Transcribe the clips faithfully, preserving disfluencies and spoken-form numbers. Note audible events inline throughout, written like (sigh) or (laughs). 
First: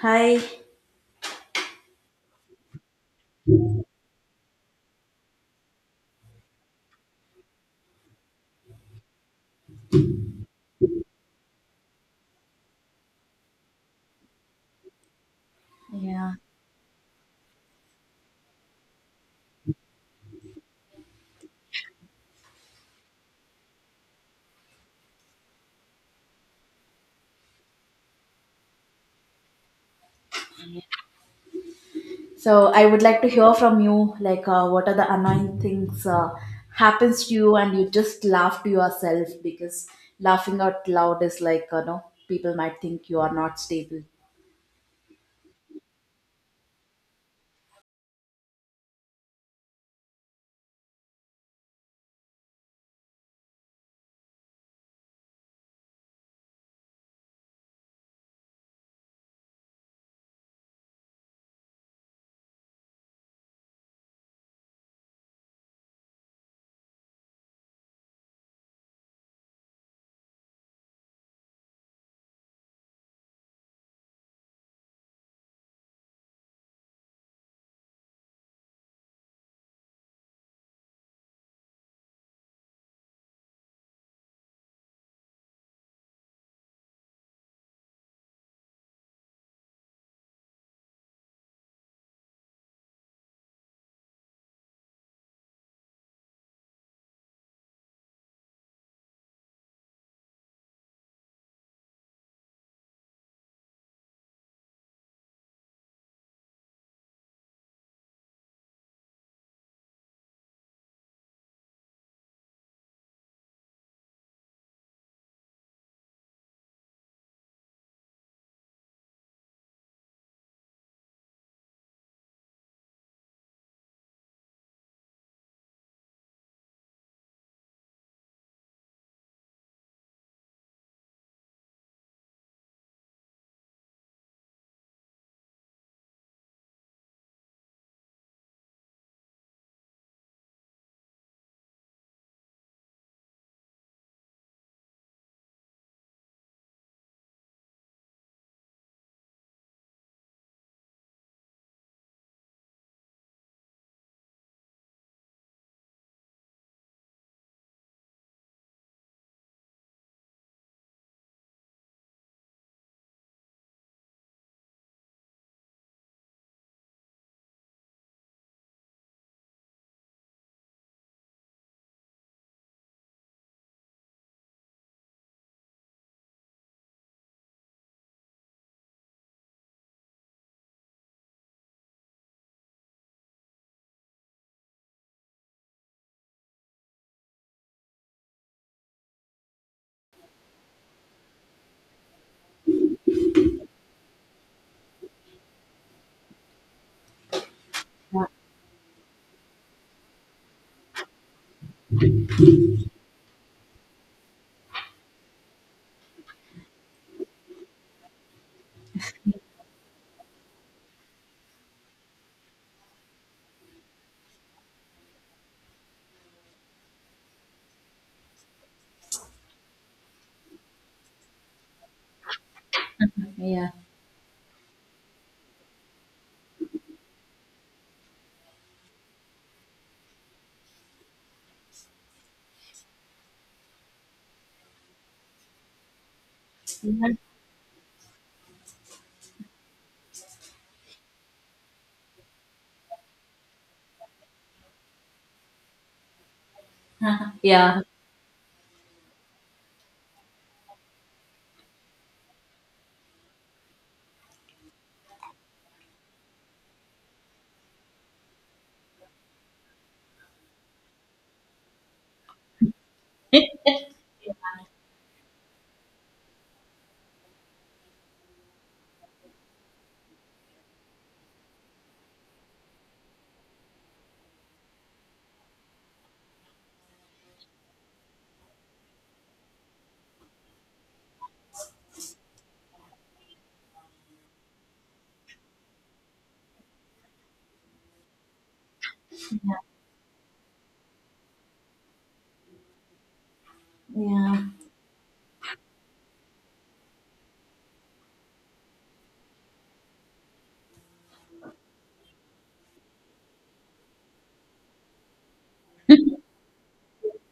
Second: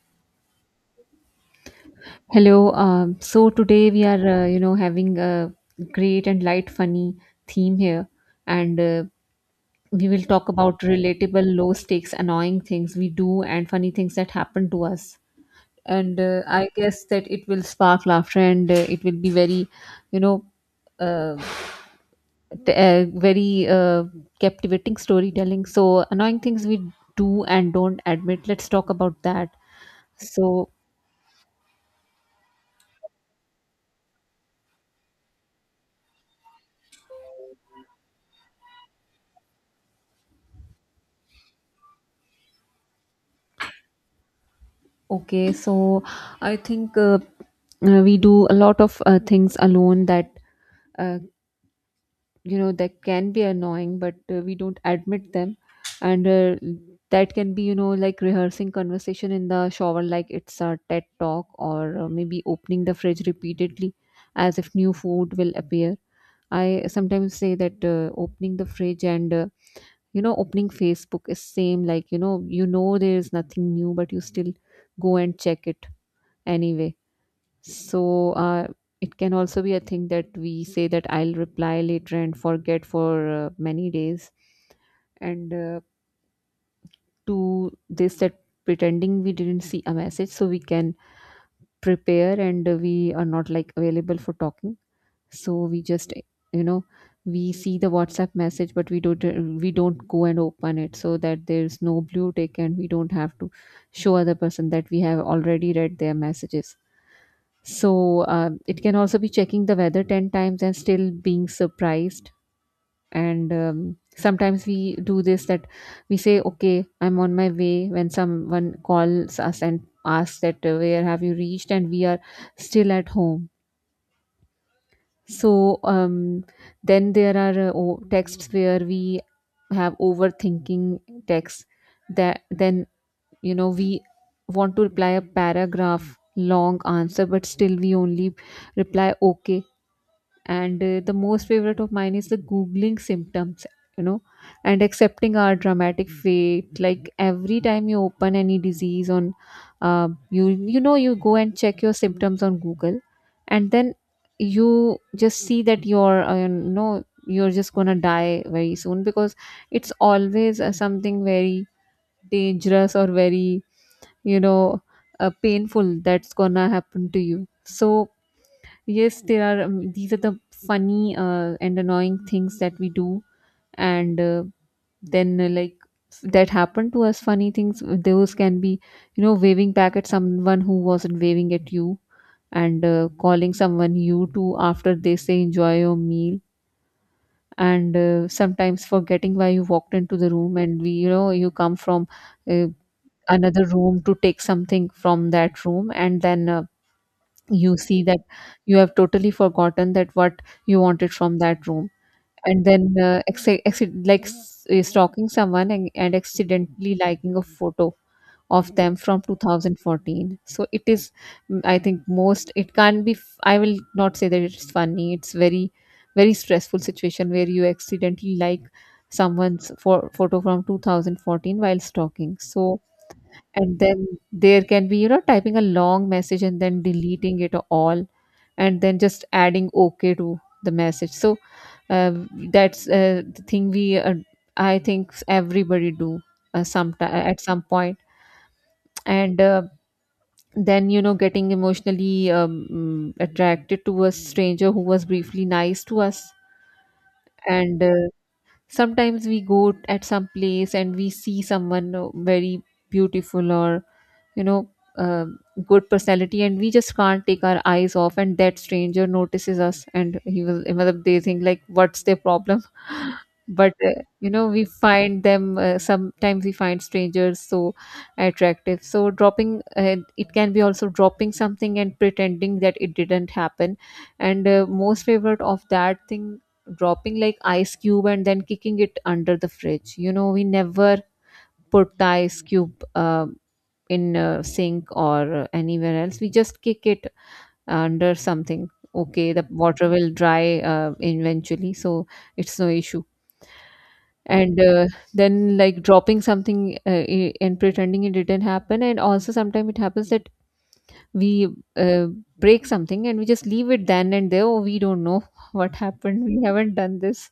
Hi. Hello. Um, so today we are, uh, you know, having a great and light, funny theme here, and uh, we will talk about relatable, low stakes, annoying things we do and funny things that happen to us. And Yeah. uh, I guess that it will spark laughter, and uh, it will be very, you know, uh, t- uh, very uh, captivating storytelling. So annoying things we do and don't admit. Let's talk about that. So So I would like to hear from you, like, uh, what are the annoying things uh, happens to you, and you just laugh to yourself because laughing out loud is like, you know, people might think you are not stable. Okay, so I think uh, uh, we do a lot of uh, things alone that uh, you know that can be annoying, but uh, we don't admit them, and uh, that can be, you know, like rehearsing conversation in the shower, like it's a TED talk, or uh, maybe opening the fridge repeatedly as if new food will appear. I sometimes say that uh, opening the fridge and uh, you know opening Facebook is same, like, you know you know there is nothing new, but you still go and check it anyway. So uh, it can also be a thing that we say that I'll reply later and forget for uh, many days, and uh, to this, that pretending we didn't see a message so we can prepare and uh, we are not like available for talking, so we just, you know, we see the WhatsApp message but we don't uh, we don't go and open it so that there's no blue tick and we don't have to show other person that we have already read their messages. So uh, it can also be checking the weather ten times and still being surprised. And um, sometimes we do this, that we say okay, I'm on my way, when someone calls us and asks that uh, where have you reached, and we are still at home. So um, then there are uh, o- texts where we have overthinking texts that then, you know, we want to reply a paragraph long answer but still we only reply okay. And uh, the most favorite of mine is the googling symptoms, you know, and accepting our dramatic fate, like every time you open any disease on uh, you you know you go and check your symptoms on Google, and then you just see that you're uh, you know you're just gonna die very soon, because it's always uh, something very dangerous or very, you know, uh, painful that's gonna happen to you. So yes, there are um, these are the funny uh, and annoying things that we do. And uh, then uh, like that happened to us, funny things, those can be, you know, waving back at someone who wasn't waving at you, and uh, calling someone you to after they say enjoy your meal, and uh, sometimes forgetting why you walked into the room, and we, you know, you come from uh, another room to take something from that room, and then uh, you see that you have totally forgotten that what you wanted from that room. And then uh, acci- acci- like s- uh, stalking someone, and, and accidentally liking a photo of them from two thousand fourteen. So it is, mm, I think most, it can not be f- I will not say that it's funny, it's very very stressful situation where you accidentally like someone's for, photo from two thousand fourteen while stalking. So Yeah. and then there can be, you know, typing a long message and then deleting it all and then just adding okay to the message. So uh, that's uh, the thing we uh, I think everybody do uh, Yeah. sometime at some point point. And uh, then, you know, getting emotionally um, mm, attracted to a stranger who was briefly nice to us. Yeah. And uh, sometimes we go at some place and we see someone uh, very beautiful or, you know, uh, good personality, and we just can't take our eyes off, and that stranger notices us and he will मतलब they think like what's their problem. (laughs) But uh, you know, we find them uh, sometimes we find strangers so attractive. So dropping uh, it can be also dropping something and pretending that it didn't happen. And uh, most favorite of that thing, dropping like ice cube and then kicking it under the fridge. You know, we never put the ice cube uh, in a sink or anywhere else, we just kick it under something. Okay, the water will dry uh, eventually, so it's no issue. Yeah. And uh, then, like dropping something uh, i- and pretending it didn't happen. And also sometimes it happens that we uh, break something and we just leave it then and there, oh we don't know (laughs) what happened, we haven't done this.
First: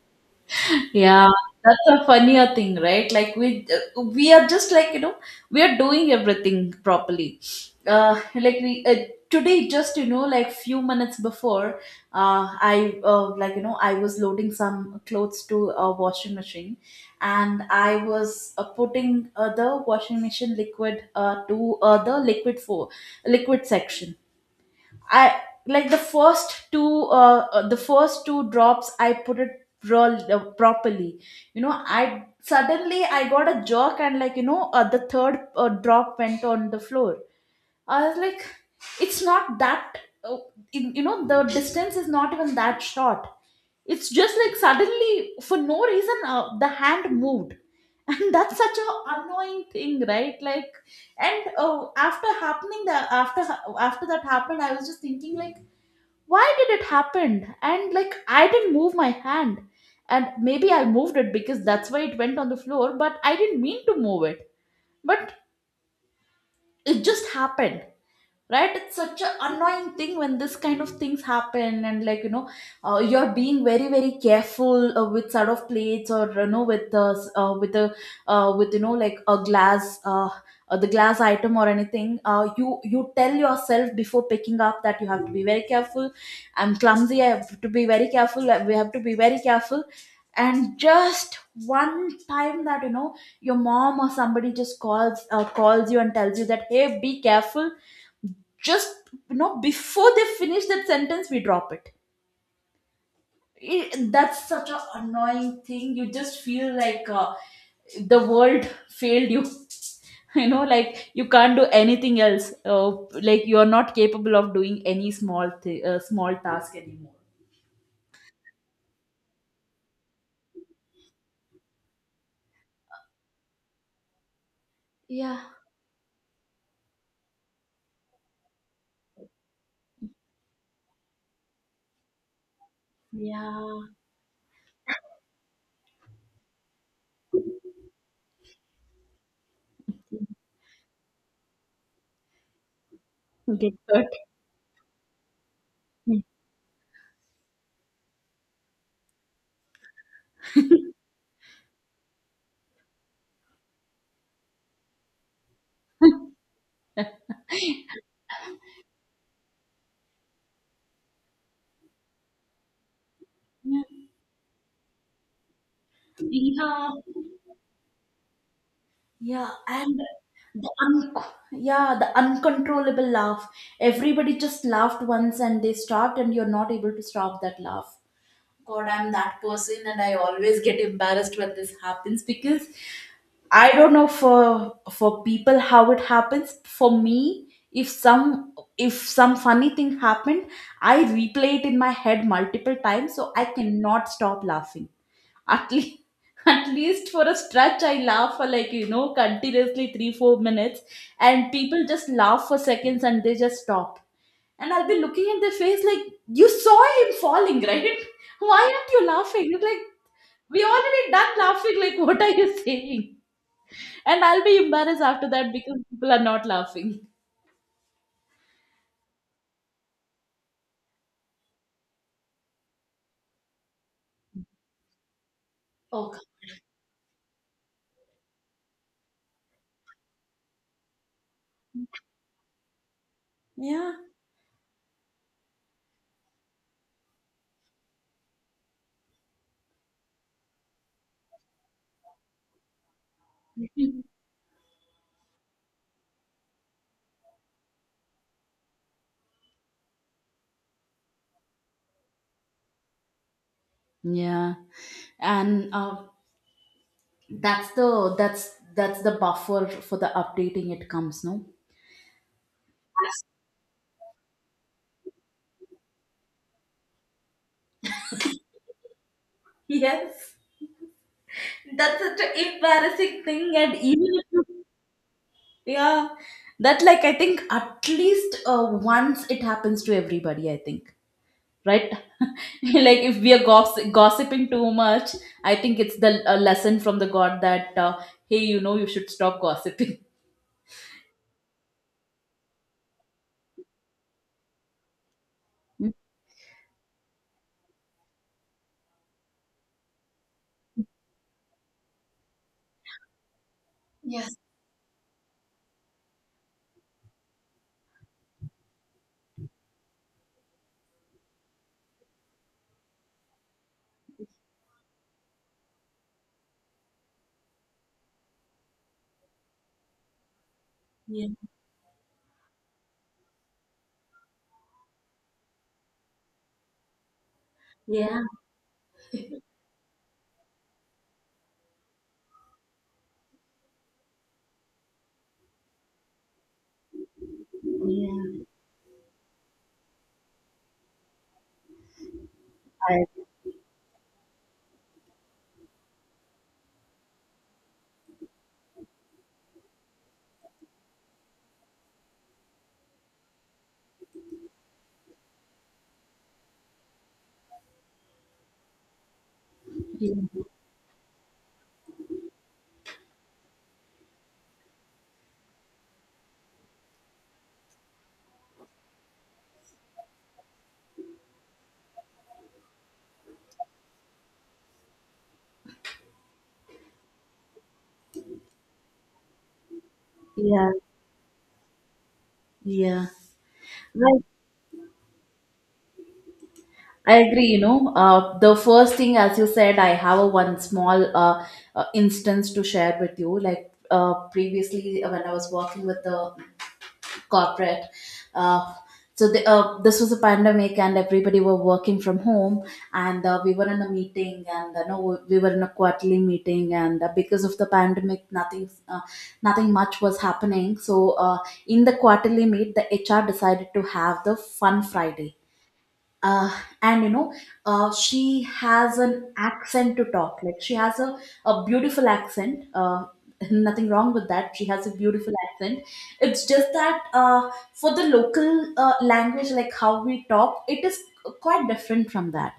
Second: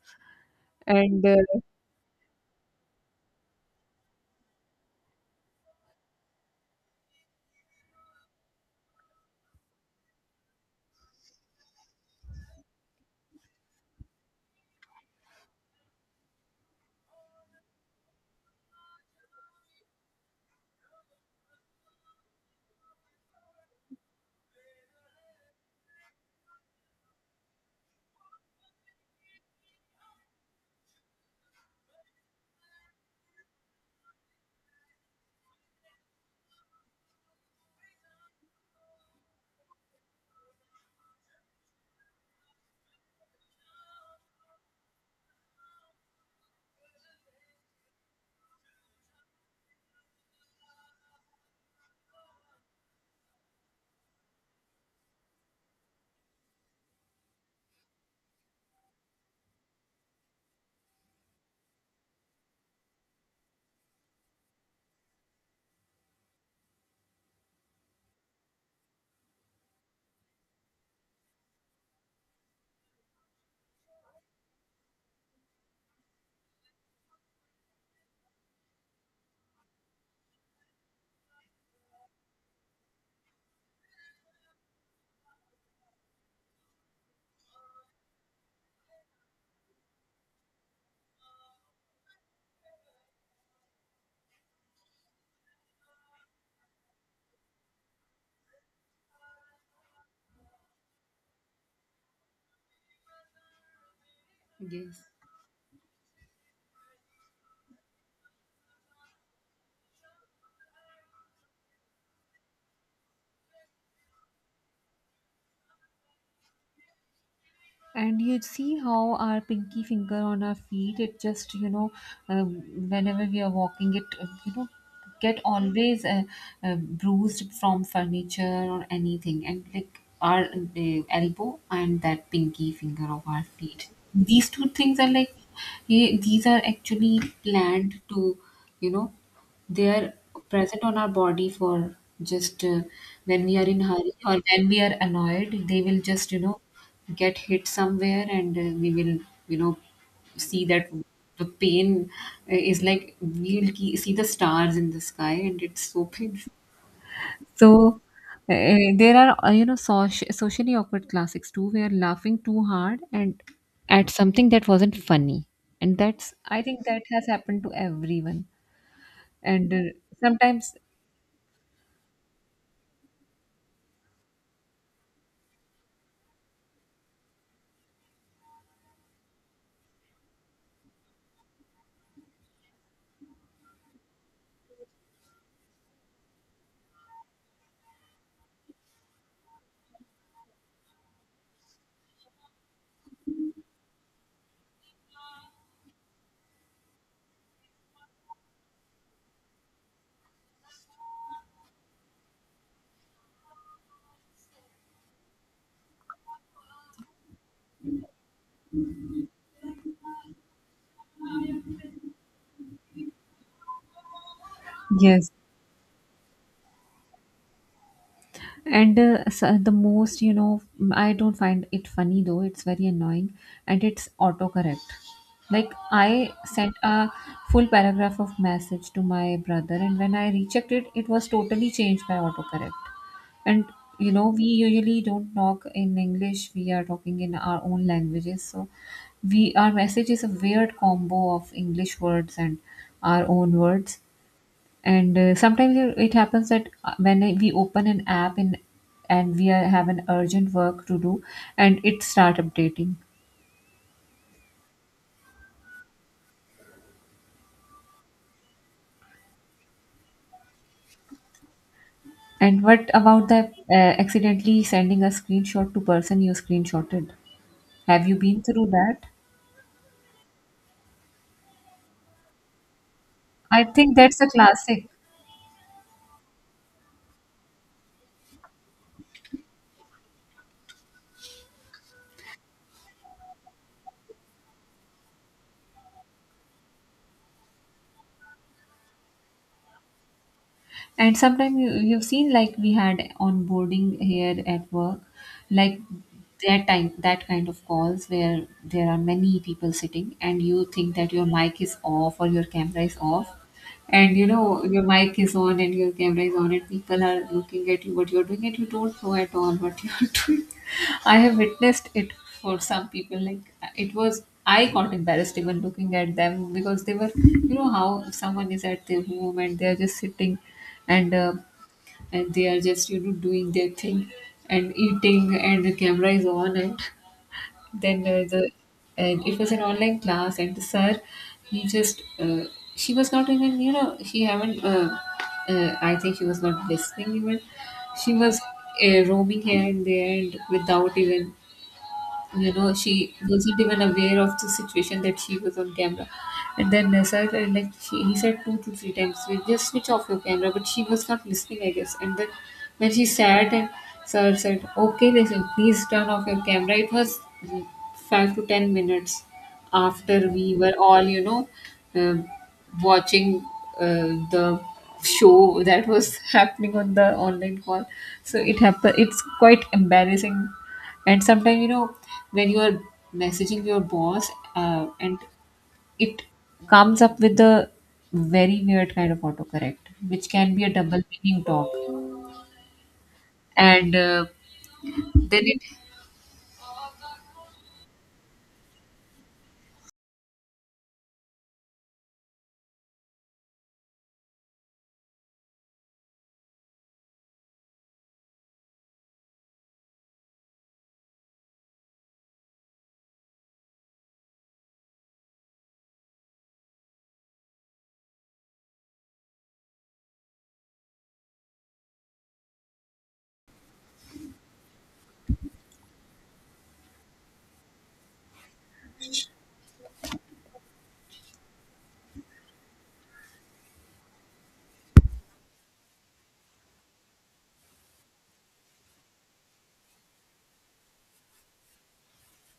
And Yeah, uh, that's a funnier thing, right? Like we uh, we are just like, you know, we are doing everything properly. Uh, like we uh, today, just, you know, like, few minutes before, uh, I uh, like, you know, I was loading some clothes to a washing machine, and I was uh, putting uh, the washing machine liquid uh, to uh, the liquid for liquid section. I, like, the first two uh, uh, the first two drops I put it raw, uh, properly. You know, I suddenly I got a jerk, and like, you know, uh, the third uh, drop went on the floor. I was like, it's not that, uh, in- you know, the distance is not even that short. It's just like suddenly, for no reason, uh, the hand moved. (laughs) And that's such a annoying thing, right? Like, and uh, after happening that, after ha- after that happened, I was just thinking like, why did it happen? And like, I didn't move my hand, and maybe I moved it because that's why it went on the floor, but I didn't mean to move it. But it just happened. Right, it's such an annoying thing when this kind of things happen. And like, you know, uh, you're being very very careful uh, with sort of plates, or you know, with the s- uh, with the uh, with, you know, like a glass uh, uh, the glass item or anything. Uh, you, you tell yourself before picking up that you have to be very careful. I'm clumsy, I have to be very careful. Like, we have to be very careful, and just one time that, you know, your mom or somebody just calls, uh, calls you and tells you that, hey, be careful, just, you know, before they finish that sentence we drop it it, that's such an Yes. annoying thing. You just feel like uh, the world failed you. (laughs) You know, like you can't do anything else, uh, like you're not capable of doing any small thi- uh, small task anymore. And you see how our pinky finger on our feet, it just, you know, uh, whenever we are walking, it, uh, you know, get Yeah. always uh, uh, bruised from furniture or anything. And like our uh, elbow and that pinky finger of our Yeah. feet. These two things are like, eh, these are actually planned to, you know, they are present on our body for just uh, when we are Get in hurry hurt. or when we are annoyed, they will just, you know, get hit somewhere. And uh, we will, you know, see that the pain uh, is like we will ke- see the stars in the sky, and it's so (laughs) painful. (laughs) So uh, there are uh, you know, soci- socially awkward classics too, where laughing too hard and at something that wasn't funny, and that's, I think Yeah. that has happened to everyone. Yeah, And uh, and the sometimes un- yeah, the uncontrollable laugh. Everybody just laughed once and they stopped, and you're not able to stop that laugh. God, I'm that person, and I always get embarrassed when this happens because I don't know for for people how it happens. For me, if some if some funny thing happened, I replay it in my head multiple times, so I cannot stop laughing. At least, (laughs) at least for a stretch, I laugh for like, you know, continuously three, four minutes, and people just laugh for seconds and they just stop. And I'll be looking at their face like, you saw him falling, right? (laughs) Why aren't you laughing? It's like, we already done laughing. Like, (laughs) what are you saying? And I'll be embarrassed after Yes. that because people are not laughing. And uh, s- uh, the most, you know, mm, I don't find it funny though, it's very annoying. And it's autocorrect. Like, Oh, God. I sent a full paragraph of message to my brother, and when I rechecked it, it was totally changed by autocorrect. And, Yeah. you know, we usually don't talk in English, we are talking in our own languages. So, we our message is a weird combo of English words and our own words. (laughs) And uh, sometimes it it happens that uh, when I- we open an app in, and we are, have an urgent work to do, and it start updating. Yeah, and uh, that's the that's that's the buffer for the updating it comes, no? And what about the uh, accidentally sending a screenshot to person you screenshotted, have you been through that? (laughs) Yes. That's such an embarrassing thing, I and think even that's if a you, classic. yeah, that, like, I think at least uh, once it happens to everybody. I think, right, (laughs) like if we are gossip, gossiping too much, I think it's the uh, lesson from the God that, uh, hey, you know, you should stop gossiping. And sometimes you, you've seen, like, we had onboarding here at work, like Mm. that time, that kind of calls where there are many people sitting and you think that your mic is off or your camera is off, and you Yes. know your mic is on and your camera is on and people are looking at you what you're doing, and you don't know at all what (laughs) you're doing. I have witnessed it. For some people like, uh, it was, I got embarrassed even looking at them, because they were, you know, how someone is at their home and they're just sitting, and Yeah, uh, and they are just, you know, doing their thing and eating and the camera is on. And then yeah, uh, the and it was an online class, and the sir, he just uh, she was not even, you know, she haven't uh, uh, I think she was not listening even. She was yeah, uh, roaming here and there, and without even, you know, she I, wasn't even aware of the situation that she was on camera. And then uh, sir, uh, like she, he said two to three times, we just switch off your camera, but she was not listening, I guess. And then when she sat, and sir said, okay listen, please turn off your camera. It was, mm, five to ten minutes yeah, after, we were all, you know, um watching uh, the show that was (laughs) happening on the online call. So it happened, it's quite embarrassing. And sometimes, you know, when you are messaging your boss, uh, and it comes up with a very weird kind of autocorrect, which can be a yeah. double meaning talk. Yeah. And Right. uh, then it I agree, you know. Uh, the first thing, as you said, I have a one small uh, uh, instance to share with you. Like, uh, previously, uh, when I was working with the corporate, uh, so the, uh, this was a pandemic and everybody were working from home, and uh, we were in a meeting, and uh, no, we were in a quarterly meeting, and uh, because of the pandemic, nothing, uh, nothing much was happening. So uh, in the quarterly meet, the H R decided to have the Fun Friday, uh, and you know, uh, she has an accent to talk, like she has a, a beautiful accent, uh, (laughs) nothing wrong with that, she has a beautiful accent. It's just that uh, for the local uh, language, like how we talk, it is quite different from that.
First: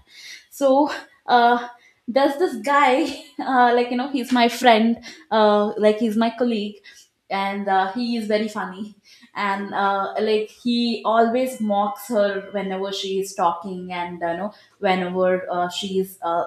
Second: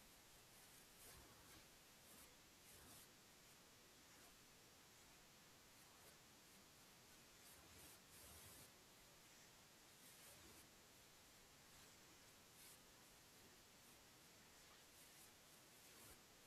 So uh, there's this guy (laughs) uh, like you know, he's my friend, uh, like he's my colleague. And uh, he is very funny, and uh, like, he always mocks her whenever she is talking. And you know, whenever uh, she is uh,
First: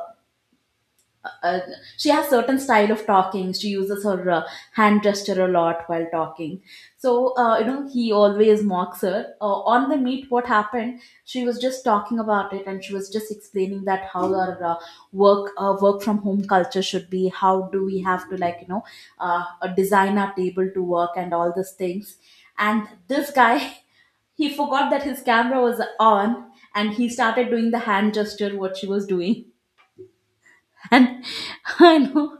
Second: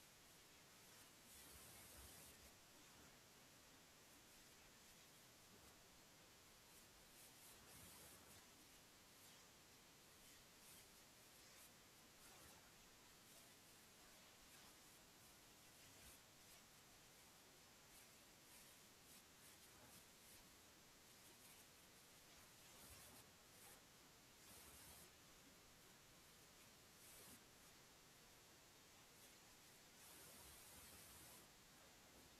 uh, she has certain style of talking, she uses her uh, hand gesture a lot while talking. So uh, you know, he always mocks her uh, on the meet. What happened, she was just talking about it, and she was just explaining that how our uh, work uh, work from home culture should be, how do we have to, like, you know, uh, design our table to work and all these things. And this guy (laughs) he forgot that his camera was on, and he started doing the hand gesture what she was doing. And (laughs) I know,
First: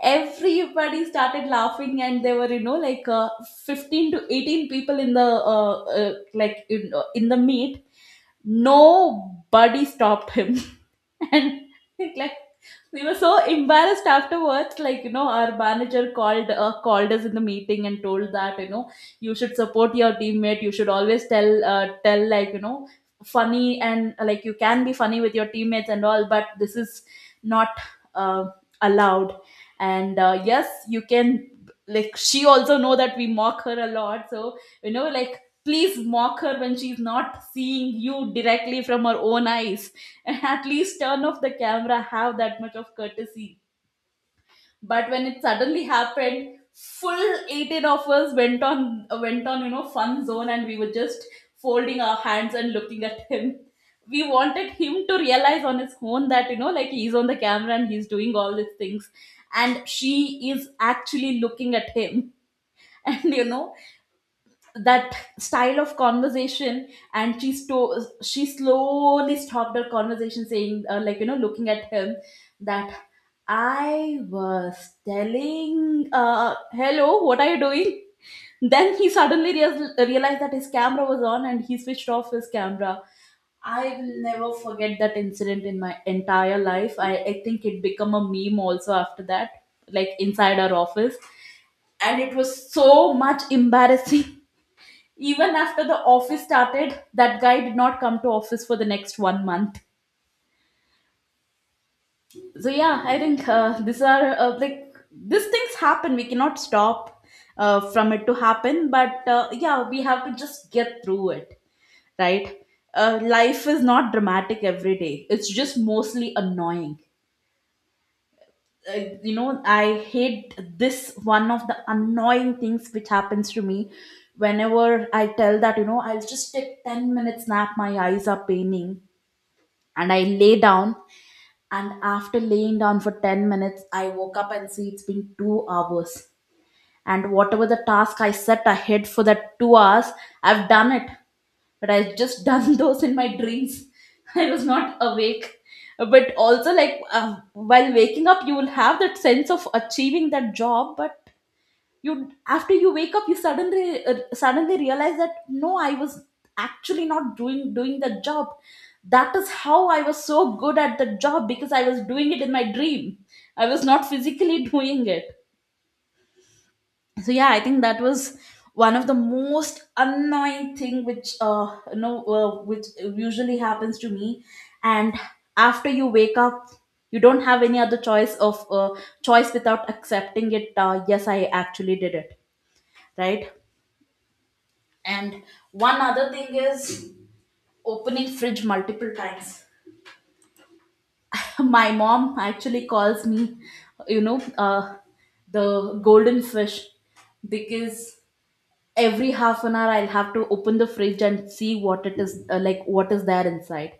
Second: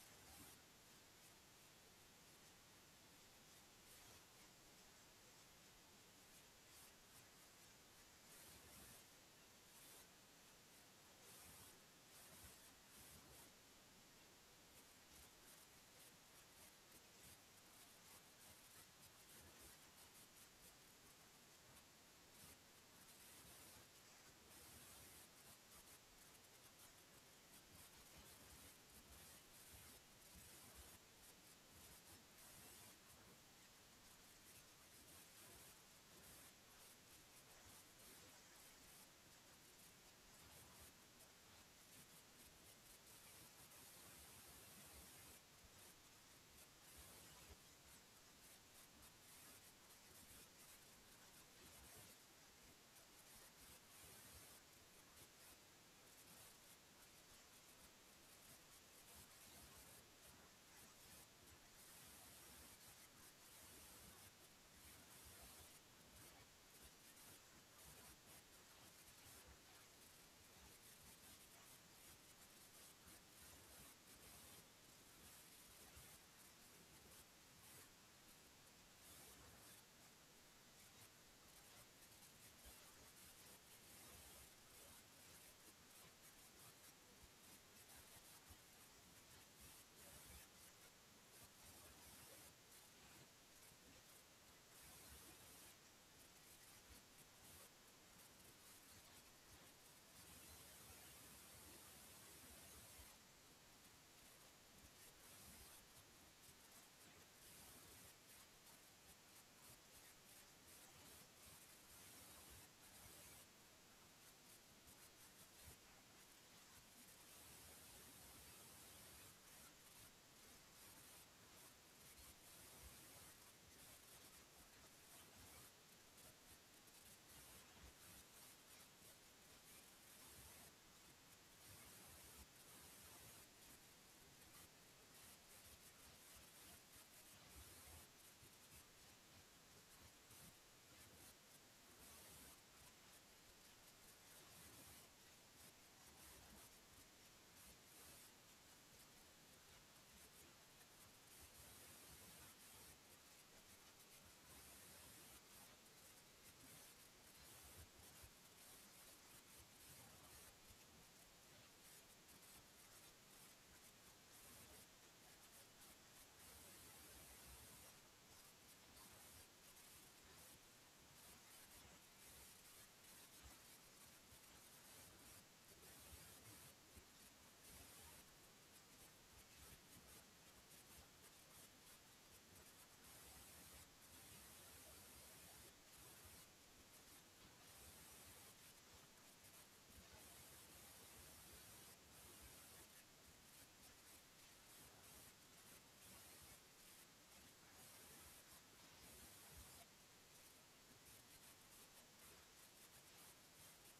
everybody started laughing, and there were, you know, like uh, fifteen to eighteen people in the uh, uh, like in, uh, in the meet. Nobody stopped him, (laughs) and like, we were so embarrassed afterwards. Like, you know, our manager called, uh, called us in the meeting and told that, you know, you should support your teammate, you should always tell uh, tell, like, you know, funny, and uh, like, you can be funny with your teammates and all, but this is not uh, allowed. And uh, yes, you can, like, she also know that we mock her a lot. So, you know, like, please mock her when she's not seeing you directly from her own eyes, (laughs) and at least turn off the camera, have that much of courtesy. But when it suddenly happened, full eighteen of us went on went on, you know, fun zone, and we were just folding our hands and looking at (laughs) him. We wanted him to realize on his own that, you know, like, he's on the camera and he's doing all these things, and she is actually looking at him. (laughs) And you know, that style of conversation, and she sto- she slowly stopped her conversation, saying, uh, like, you know, looking at him, that I was telling, uh, hello, what are you doing? Then he suddenly reas realized that his camera was on, and he switched off his camera. I will never forget that incident in my entire life i, I think it became a meme also after that, like, inside our office, and it was so much embarrassing. Even after the office started, that guy did not come to office for the next one month. So yeah, I think uh, these are uh, like, these things happen. We cannot stop uh, from it to happen, but uh, yeah, we have to just get through it, right? Uh, life is not dramatic every day. It's just mostly annoying. Uh, you know, I hate this, one of the annoying things which happens to me, whenever I tell that, you know, I'll just take ten minutes nap. My eyes are paining and I lay down. And after laying down for ten minutes, I woke up and see it's been two hours. And whatever the task I set ahead for that two hours, I've done it. But I've just done (laughs) those in my dreams. I was not awake. But also, like, uh, while waking up, you will have that sense of achieving that job, but you after you wake up you suddenly uh, suddenly realize that no, I was actually not doing doing the job. That is how I was so good at the job, because I was doing it in my dream, I was not physically (laughs) doing it. So yeah, I think that was one of the most annoying thing which uh you know uh, which usually happens to me. And after you wake up, you don't have any other choice of uh, choice without accepting it. Uh, yes, I actually did it, right. And one other thing is opening fridge multiple times. (laughs) My mom actually calls me, you know, uh, the golden fish because every half an hour i'll have to open the fridge and see what it is uh, like what is there inside,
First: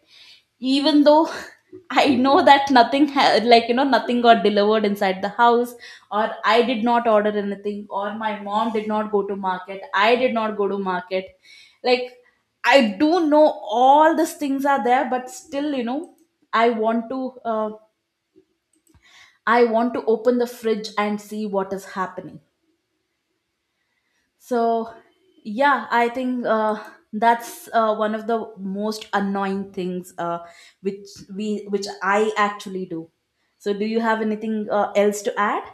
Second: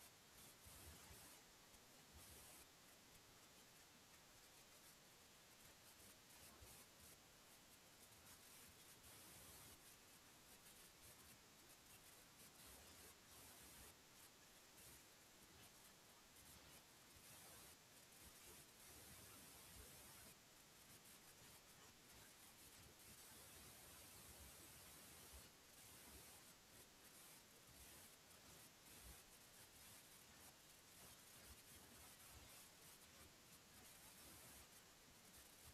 even though (laughs) I know that nothing ha- like you know nothing got delivered inside the house, or I did not order anything, or my mom did not go to market, I did not go to market like I do know all these things are there, but still you know I want to uh, I want to open the fridge and see what is happening. So, yeah, I think uh, that's uh, one of the most annoying things uh, which we which I actually do. So, do you have anything uh, else to add?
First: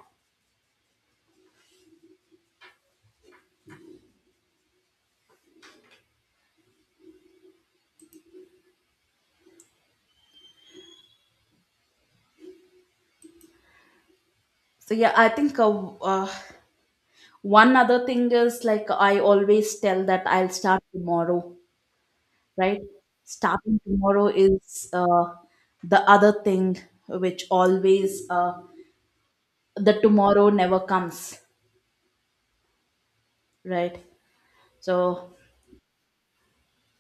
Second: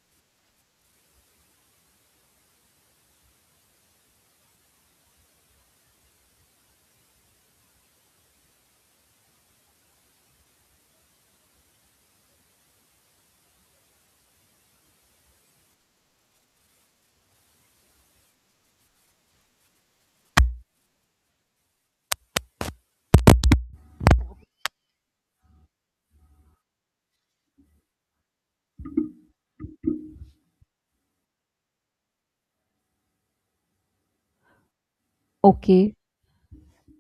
So, yeah, I think uh, uh, one other thing is, like, I always tell that I'll start tomorrow, right? Starting tomorrow is uh, the other thing which always uh, the tomorrow never comes, right? So Okay.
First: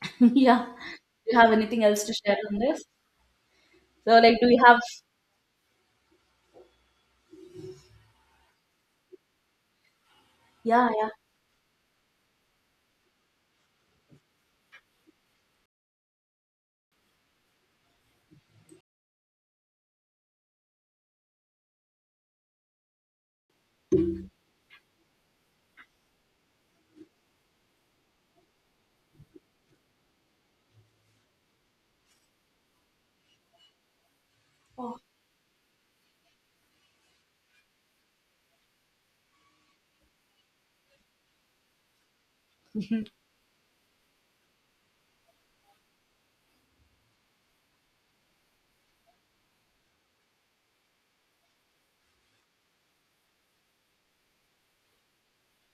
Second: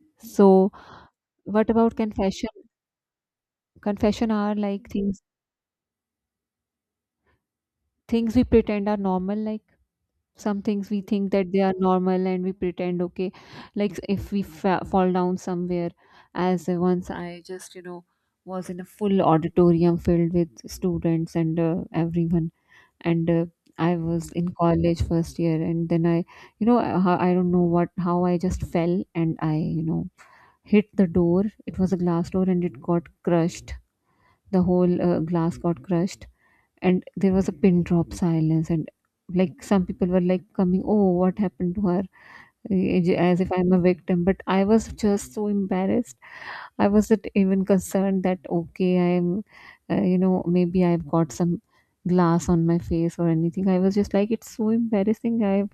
(laughs) yeah. So Do you have what anything about else to share confession? on this? So, Confession like, do are you have? like things things we pretend are normal, like some Yeah, things we yeah. think that they are normal and we pretend okay. Like if we fa- fall down somewhere, as uh, once I just you know was in a full auditorium filled with students and uh, everyone, and uh, I was in college first year and then i you know I, ho- I don't know what how I just fell, and I you know hit the door. It was a glass door and it got crushed, the Oh. whole uh, glass got crushed. And there was a pin drop silence, and like some people were like coming, oh what happened to her, (laughs) eh, as if I'm a victim, but I was just so embarrassed. I wasn't even concerned that okay I'm, uh, you know maybe I've got some glass on my face or anything. I was just like, it's so embarrassing. I have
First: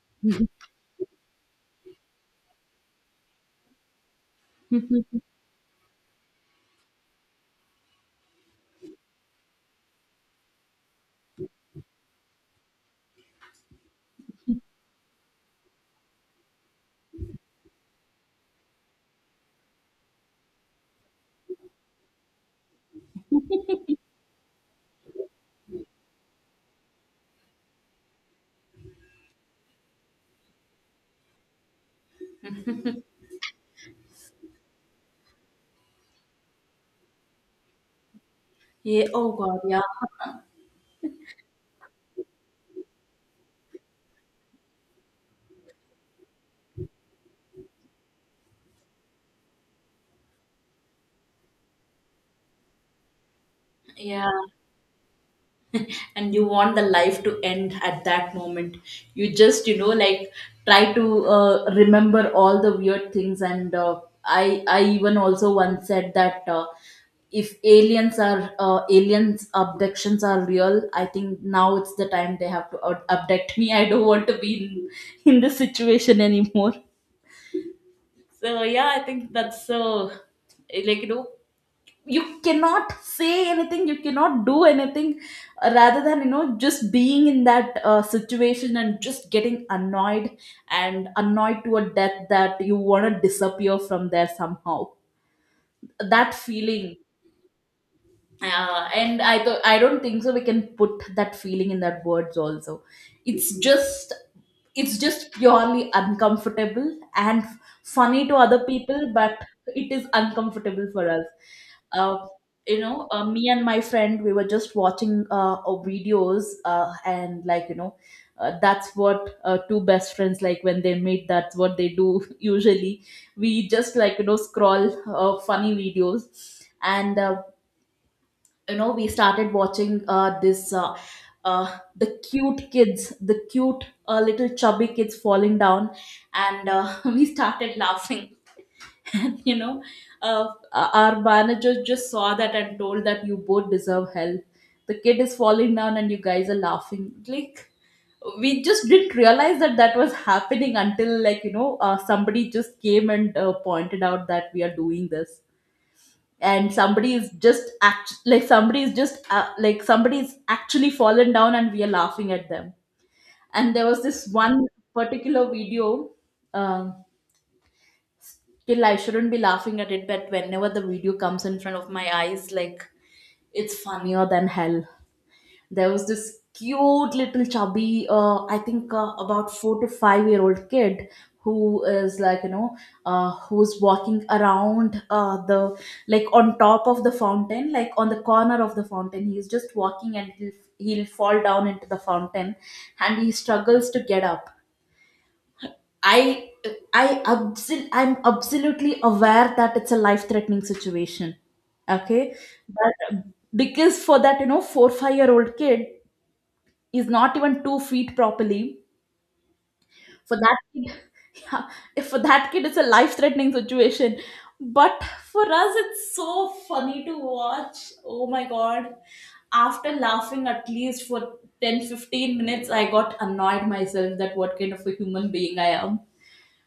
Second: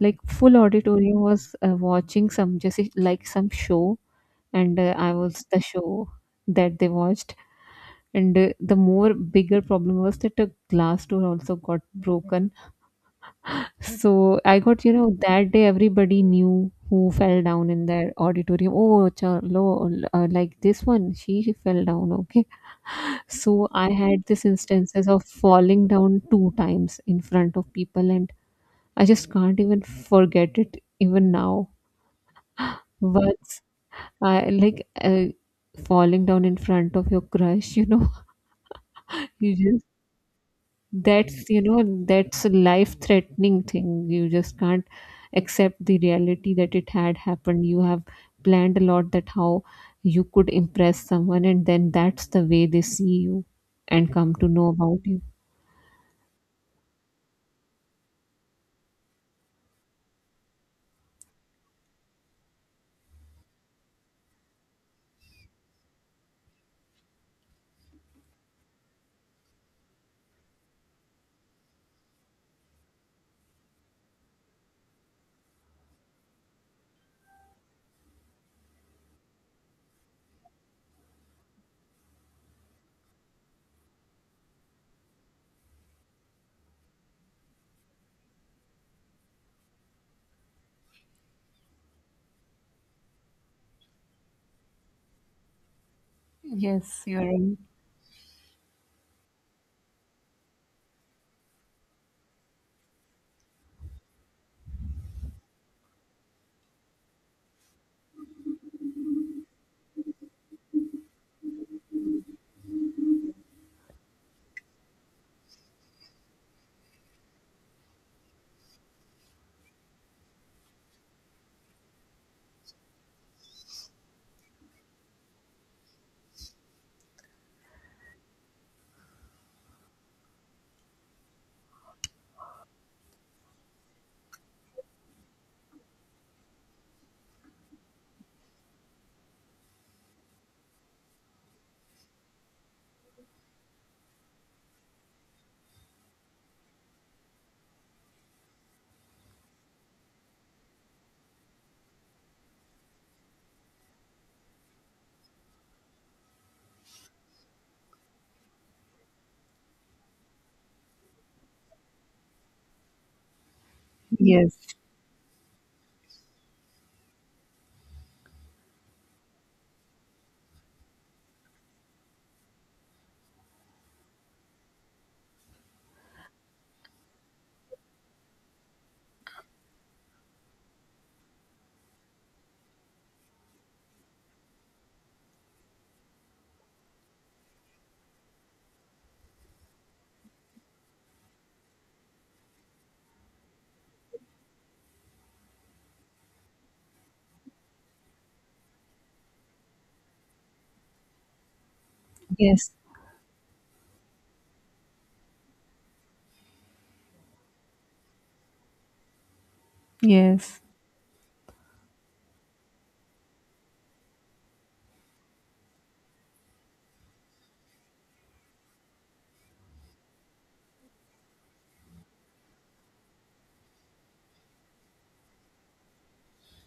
like full auditorium was uh, watching some, just like some show, and uh, I was the show that they watched. And uh, the more bigger problem was that a glass door also got broken. So I got, you know, that day everybody knew who fell down in their auditorium. Oh chalo, uh, like this one she fell down, okay. So I had this instances of falling down two times in front of people, and I just can't even forget it even now. Once I, like uh, falling down in front of your crush, you know. Yeah. Oh (laughs) God. You, Yeah. that's, you know, that's a life threatening thing. You just can't accept the reality that it had happened. You have planned a lot that how you could impress someone, and then that's the way they see you and Yeah. come to know about you. (laughs) And you want the life to end at that moment. You just, you know, like, try to uh, remember all the weird things. And uh, I, I even also once said that. Uh, if aliens are uh, aliens abductions are real, I think now it's the time they have to ab- abduct me. (laughs) I don't want to be in, in this situation anymore. So yeah, I think that's so, like, you know, you cannot say anything, you cannot do anything, uh, rather than, you know, just being in that uh, situation and just getting annoyed, and annoyed to a depth that you want to disappear from there somehow. That feeling. Yes, you're right. Uh, and I th- I don't think so. We can put that feeling in that words also. It's just it's just purely uncomfortable and funny to other people, but it is uncomfortable for us. Uh, you know, uh, me and my friend, we were just watching uh, uh, videos, uh, and, like, you know, uh, that's what uh, two best friends like when they meet, that's what they do (laughs) usually. We just, like, you know, scroll uh, funny videos, and uh, you know we started watching uh, this uh, uh, the cute kids, the cute uh, little chubby kids falling down, and uh, (laughs) we started laughing (laughs) and you know uh, our manager just saw that and told that you both deserve hell, the kid is falling down and you guys are laughing. Like, we just didn't realize that that was happening until, like, you know, uh, somebody just came and uh, pointed out that we are doing this and somebody is just act like somebody is just uh, like somebody's actually fallen down and we are laughing at them. And there was this Yes, one particular video, um still I shouldn't be laughing at it, but whenever the video comes in front of my eyes, like, it's funnier than hell. There was this cute little chubby uh, i think uh, about four to five year old kid who is, like, you know, uh, who's walking around uh, the like on top of the fountain, like on the corner of the fountain, he's just walking and he'll he'll fall down into the fountain, and he struggles to get up. I i absol- i'm absolutely aware that it's a life threatening situation, okay, yes, but because for that, you know, four five year old kid is not even two feet properly. For that yes. kid, (laughs) yeah, if for that kid, it's a life threatening situation. But for us, it's so funny to watch. Oh my god. After laughing at least for ten fifteen minutes, I got annoyed myself that what kind of a human being I am.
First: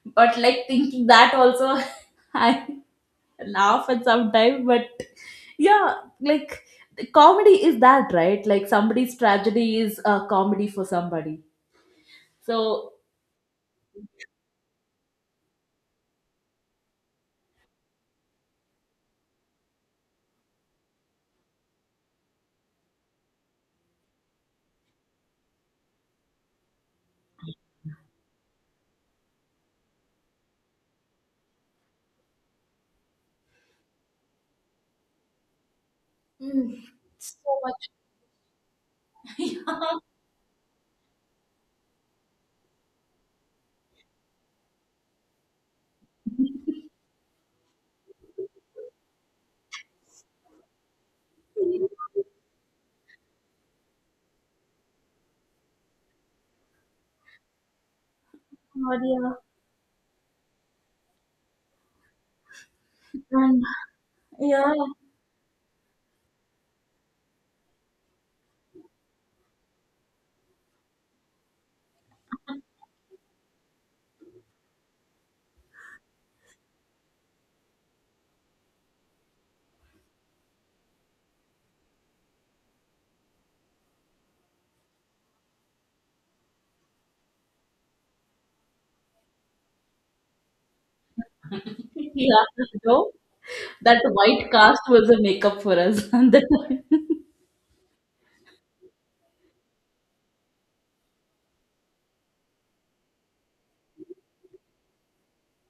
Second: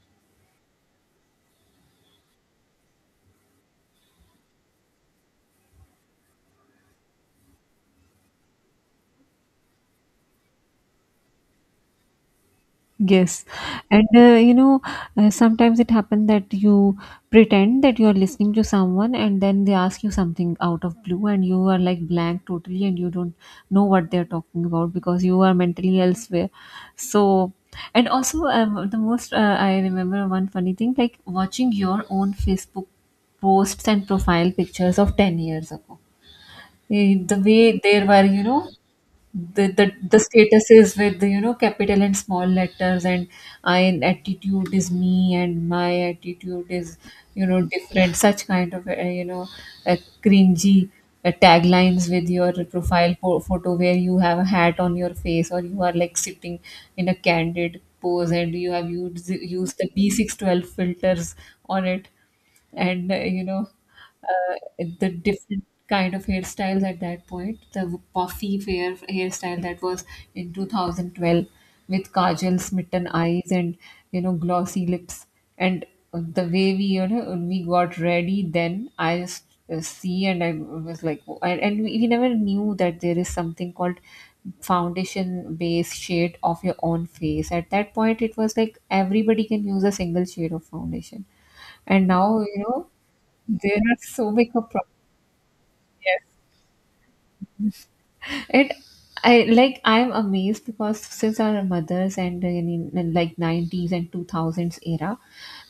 But, like, thinking that also, (laughs) I laugh at sometimes, but yeah, like, the comedy is that, right? Like, somebody's tragedy is a comedy for somebody. So Yes. And uh, you know, uh, sometimes it happens that you pretend that you are listening to someone, and then they ask you something out of blue and you are like blank totally, and you don't know what they're talking about because you are mentally elsewhere. So, and also um, the most uh, I remember one funny thing, like watching your own Facebook posts and profile pictures of ten years ago. mm. Eh, the So way much. there were, you know, (laughs) the, the Yeah. the statuses with the, you know, capital and small letters, and I attitude is me and my attitude is, you know, different, such kind of uh, you know uh, cringy uh, taglines with your profile pho- photo, where you have a hat on your face or you are like sitting in a candid pose, and you have used Claudia. used the B six twelve filters on it. And uh, you And know uh, yeah. the different kind of hairstyles at that point, the puffy hair hairstyle that was in two thousand twelve, with kajal smitten eyes and you know glossy lips. And the way we, you know, we got ready then, I just uh, see and I was like, oh, and, and we we never knew that there is something called foundation base shade of your own face. At that point it was like everybody can use a single shade of foundation. And now Yeah, you know no, there are that so many white cast problems. was a makeup for us (laughs) Yes. at the time. And I like, i'm amazed, because since our mothers and uh, in, in like nineties and two thousands era,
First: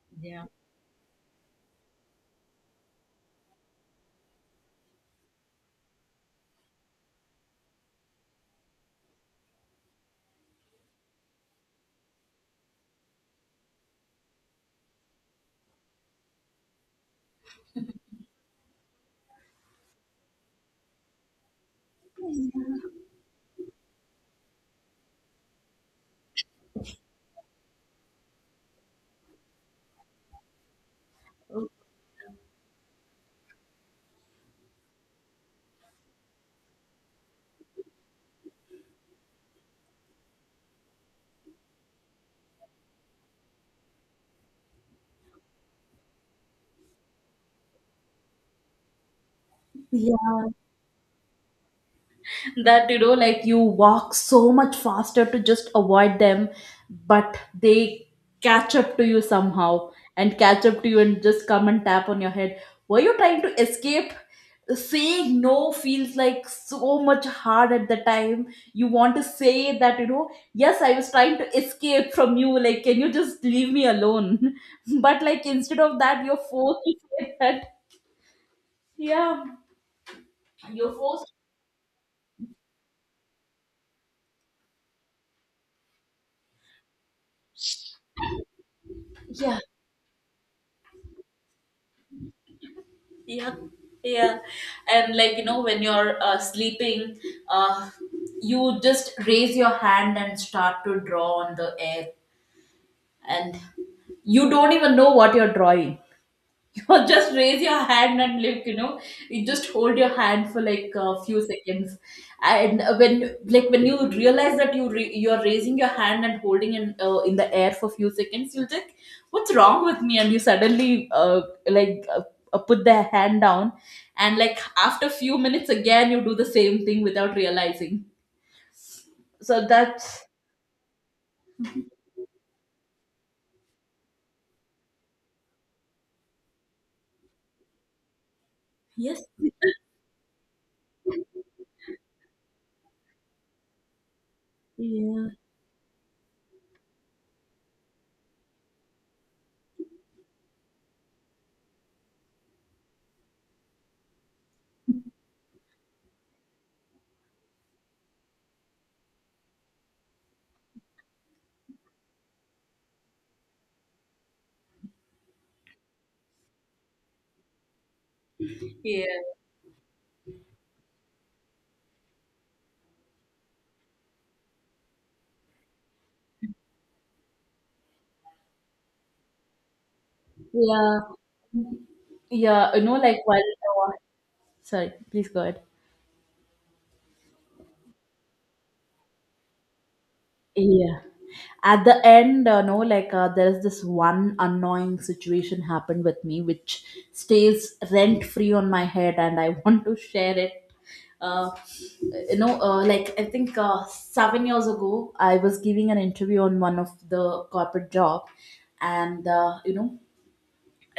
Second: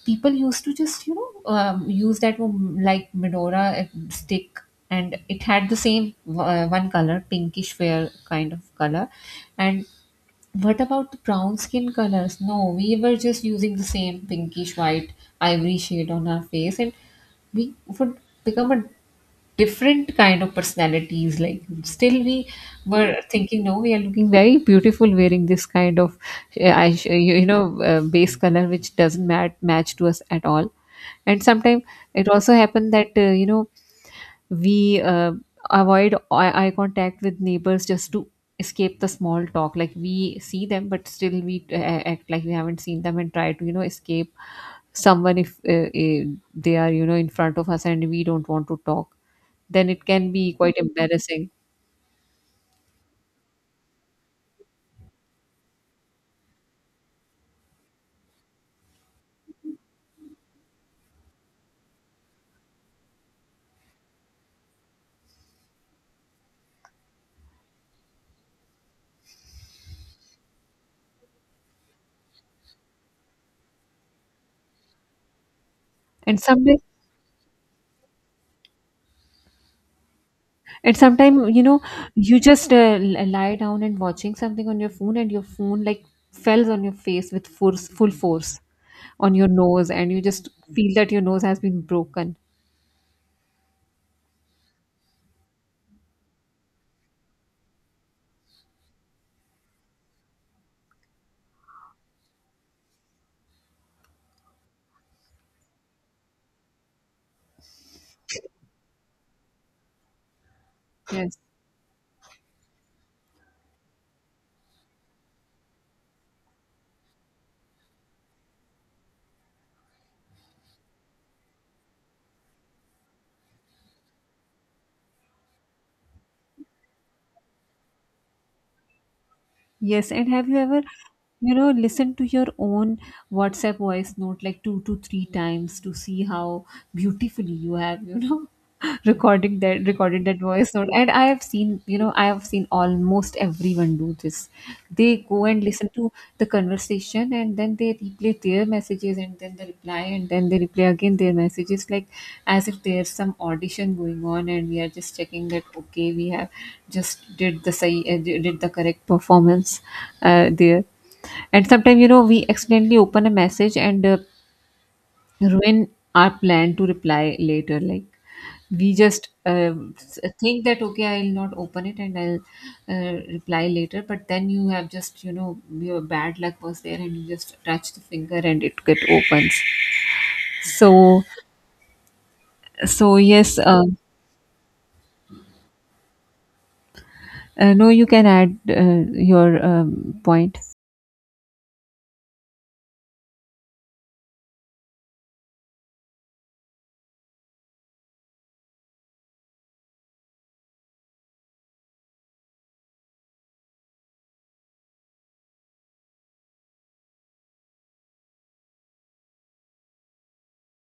people Yeah. used to just, you know, um, use that um, like menorah uh, stick. And it had the same uh, one color, pinkish fair kind of color. And what about the brown skin colors? No, we were just using the same pinkish white ivory shade on our face, and we would become a different kind of personalities. Like still we were thinking no, we are looking very beautiful wearing this kind of uh, eye- you you know uh, base color which doesn't mat- match to us at all. And sometimes it also happened that uh, you know, we uh, avoid eye eye contact with neighbors just to escape the small talk. Like we see them, but still we uh, uh, act like we haven't seen them, and try to, you know, escape someone if uh, uh, they are, you know, in front of us and we don't want to talk, then it can Yeah, be quite embarrassing. that, you know, like, you walk so much faster to just avoid them, but they catch up to you somehow, and catch up to you and just come and tap on your head. Were you trying to escape? Saying no feels like so much hard at the time. You want to say that, you know, yes, I was trying to escape from you, like, can you just leave me alone? (laughs) But, like, instead of that, and you're sometimes forced to say that. Yeah, you're and forced, sometimes, you know, you just uh, l- lie down and watching something on your phone, and your phone like falls on your face with force, full force, on your yeah. nose, and you just feel that your nose has been broken. Yeah, yeah. And, like, you know, when you're uh, sleeping, uh, you just raise your hand and start to draw on the air, and you don't even know what you're drawing. (laughs) Or just raise your hand and, like, you know, you just hold your hand for like a Yes. few seconds, and when, like, when you realize that you re- you are raising your hand and holding in uh, in the air for a few seconds, you'll think, "What's wrong with me?" And you suddenly uh, like uh, uh, put the hand down, and, like, after a few minutes again, you do the same thing without realizing. So Yes. that's And have you ever, you know, listened to your own WhatsApp voice note like two to three times to see how beautifully you have, you know, (laughs) yes, recording yeah, that recorded that voice note. And I have seen, you know, I have seen almost everyone do this. They yeah, go and listen to the conversation, and then they replay their messages, and then they reply, and then they replay again their messages, like as if there's some audition going on and we are just checking that okay, we have just did the sahi, uh, did the correct performance uh, there. And sometimes, you know, we accidentally open a message and uh, ruin our plan to reply later. Like we yeah. just uh, think that okay, I'll not open it and I'll uh, reply later, but then you have just, you know, your bad luck was there and you just touch the finger and it get opens. So, Yeah, you know, so like while yes. uh, uh, Sorry, please go ahead. Uh, no, you can add uh, your um, point. Yeah. At the end, uh, no, like, uh, there's this one annoying situation happened with me which stays rent free on my head, and I (laughs) want to share it. Uh, you know, uh, like, I think uh, seven years ago, I was giving an interview on one of the corporate job, and uh, you know,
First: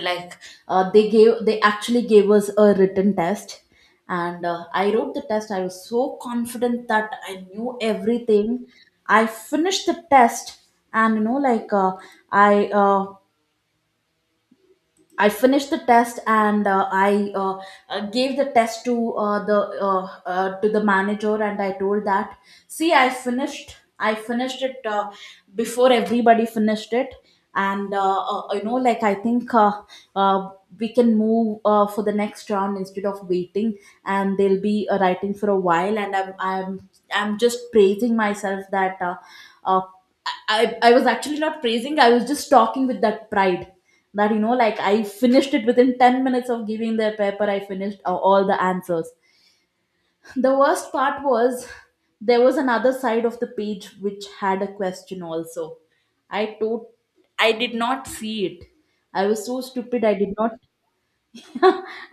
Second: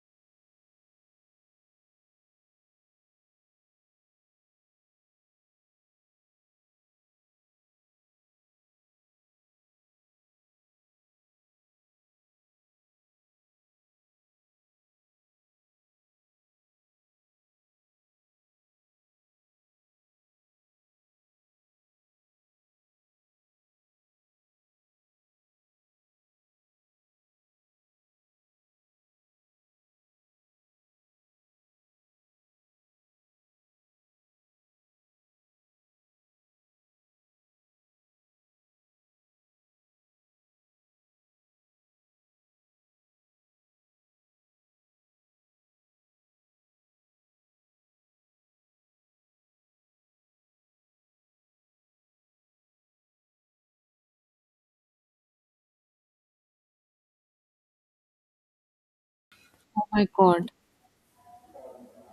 like, uh, they gave they actually gave us a written test, and uh, I wrote the test. I was so confident that I knew everything. I finished the test, and you know, like uh, i uh, I finished the test and uh, I uh, uh, gave the test to uh, the uh, uh, to the manager and I told that, see, I finished I finished it uh, before everybody finished it, and uh, uh, you know, like, I think uh, uh, we can move uh, for the next round instead of waiting, and they'll be uh, writing for a while, and I'm I'm I'm just praising myself that uh, uh, I I I was actually not praising, I was just talking with that pride, that, you know, like, I finished it within ten minutes of giving their paper. I finished a- all the answers. The worst part was there was another side of the page which had a question also, I told. I did not see it. I was so Oh stupid, my I did God. not (laughs)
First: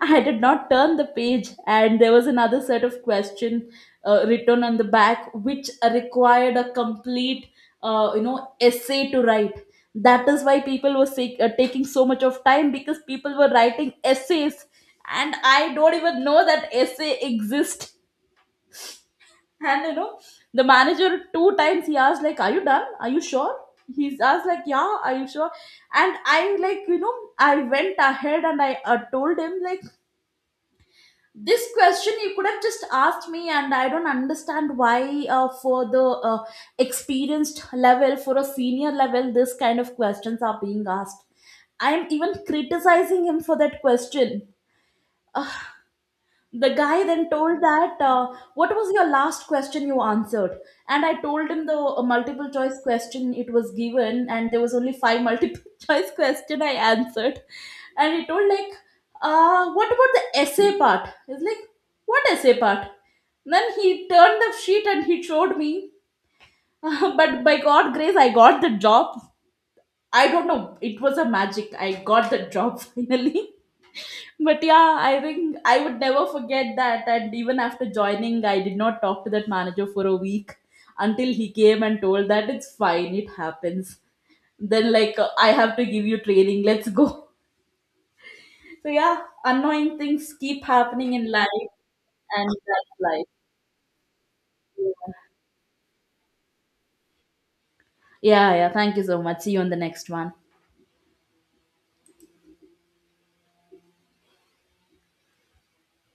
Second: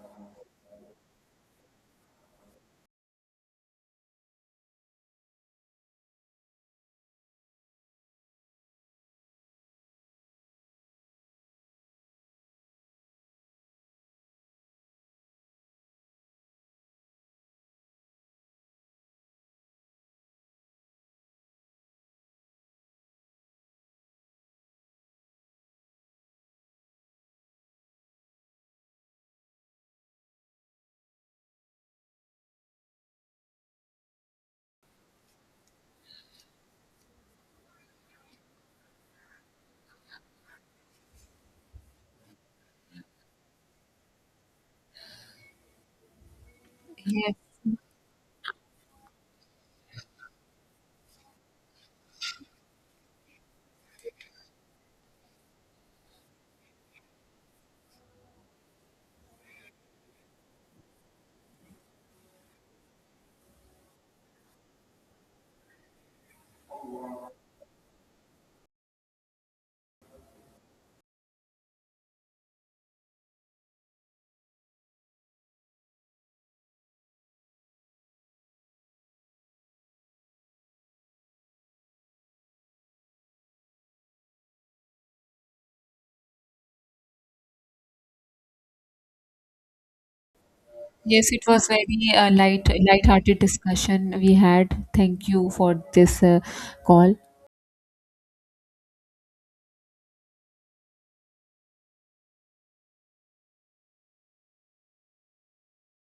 I did not turn the page, and there was another set of question uh, written on the back, which required a complete, uh, you know, essay to write. That is why people were sick, uh, taking so much of time, because people were writing essays, and I don't even know that essay exists. (laughs) And you know, the manager two times he asked like, "Are you done? Are you sure?" He's asked like, "Yeah, are you sure?" And I, like, you know, I went ahead and I uh, told him, like, this question you could have just asked me, and I don't understand why uh, for the uh, experienced level, for a senior level, this kind of questions are being asked. I am even criticizing him for that question. (laughs) The guy then Yes. told that uh, what was your last question you answered, and I told him the uh, multiple choice question it was given, and there was only five multiple (laughs) choice question I answered. And he told like, uh, what about the essay part? He's like, what essay part? Then he turned the sheet and he showed me. (laughs) But by god grace I got the job. I don't know, it was a magic, I got the job. (laughs) Finally, but yeah, I think I would never forget that. And even after joining, I did not talk to that manager for a week until he came and told that it's fine, it happens. Then, like, uh, I have to give you training, let's go. (laughs) So, yeah, annoying things keep happening in Yes, it was life, very uh, and light, that's life. light-hearted discussion we had. Thank you for this uh, call. Yeah, yeah, thank you so much. See you on the next one.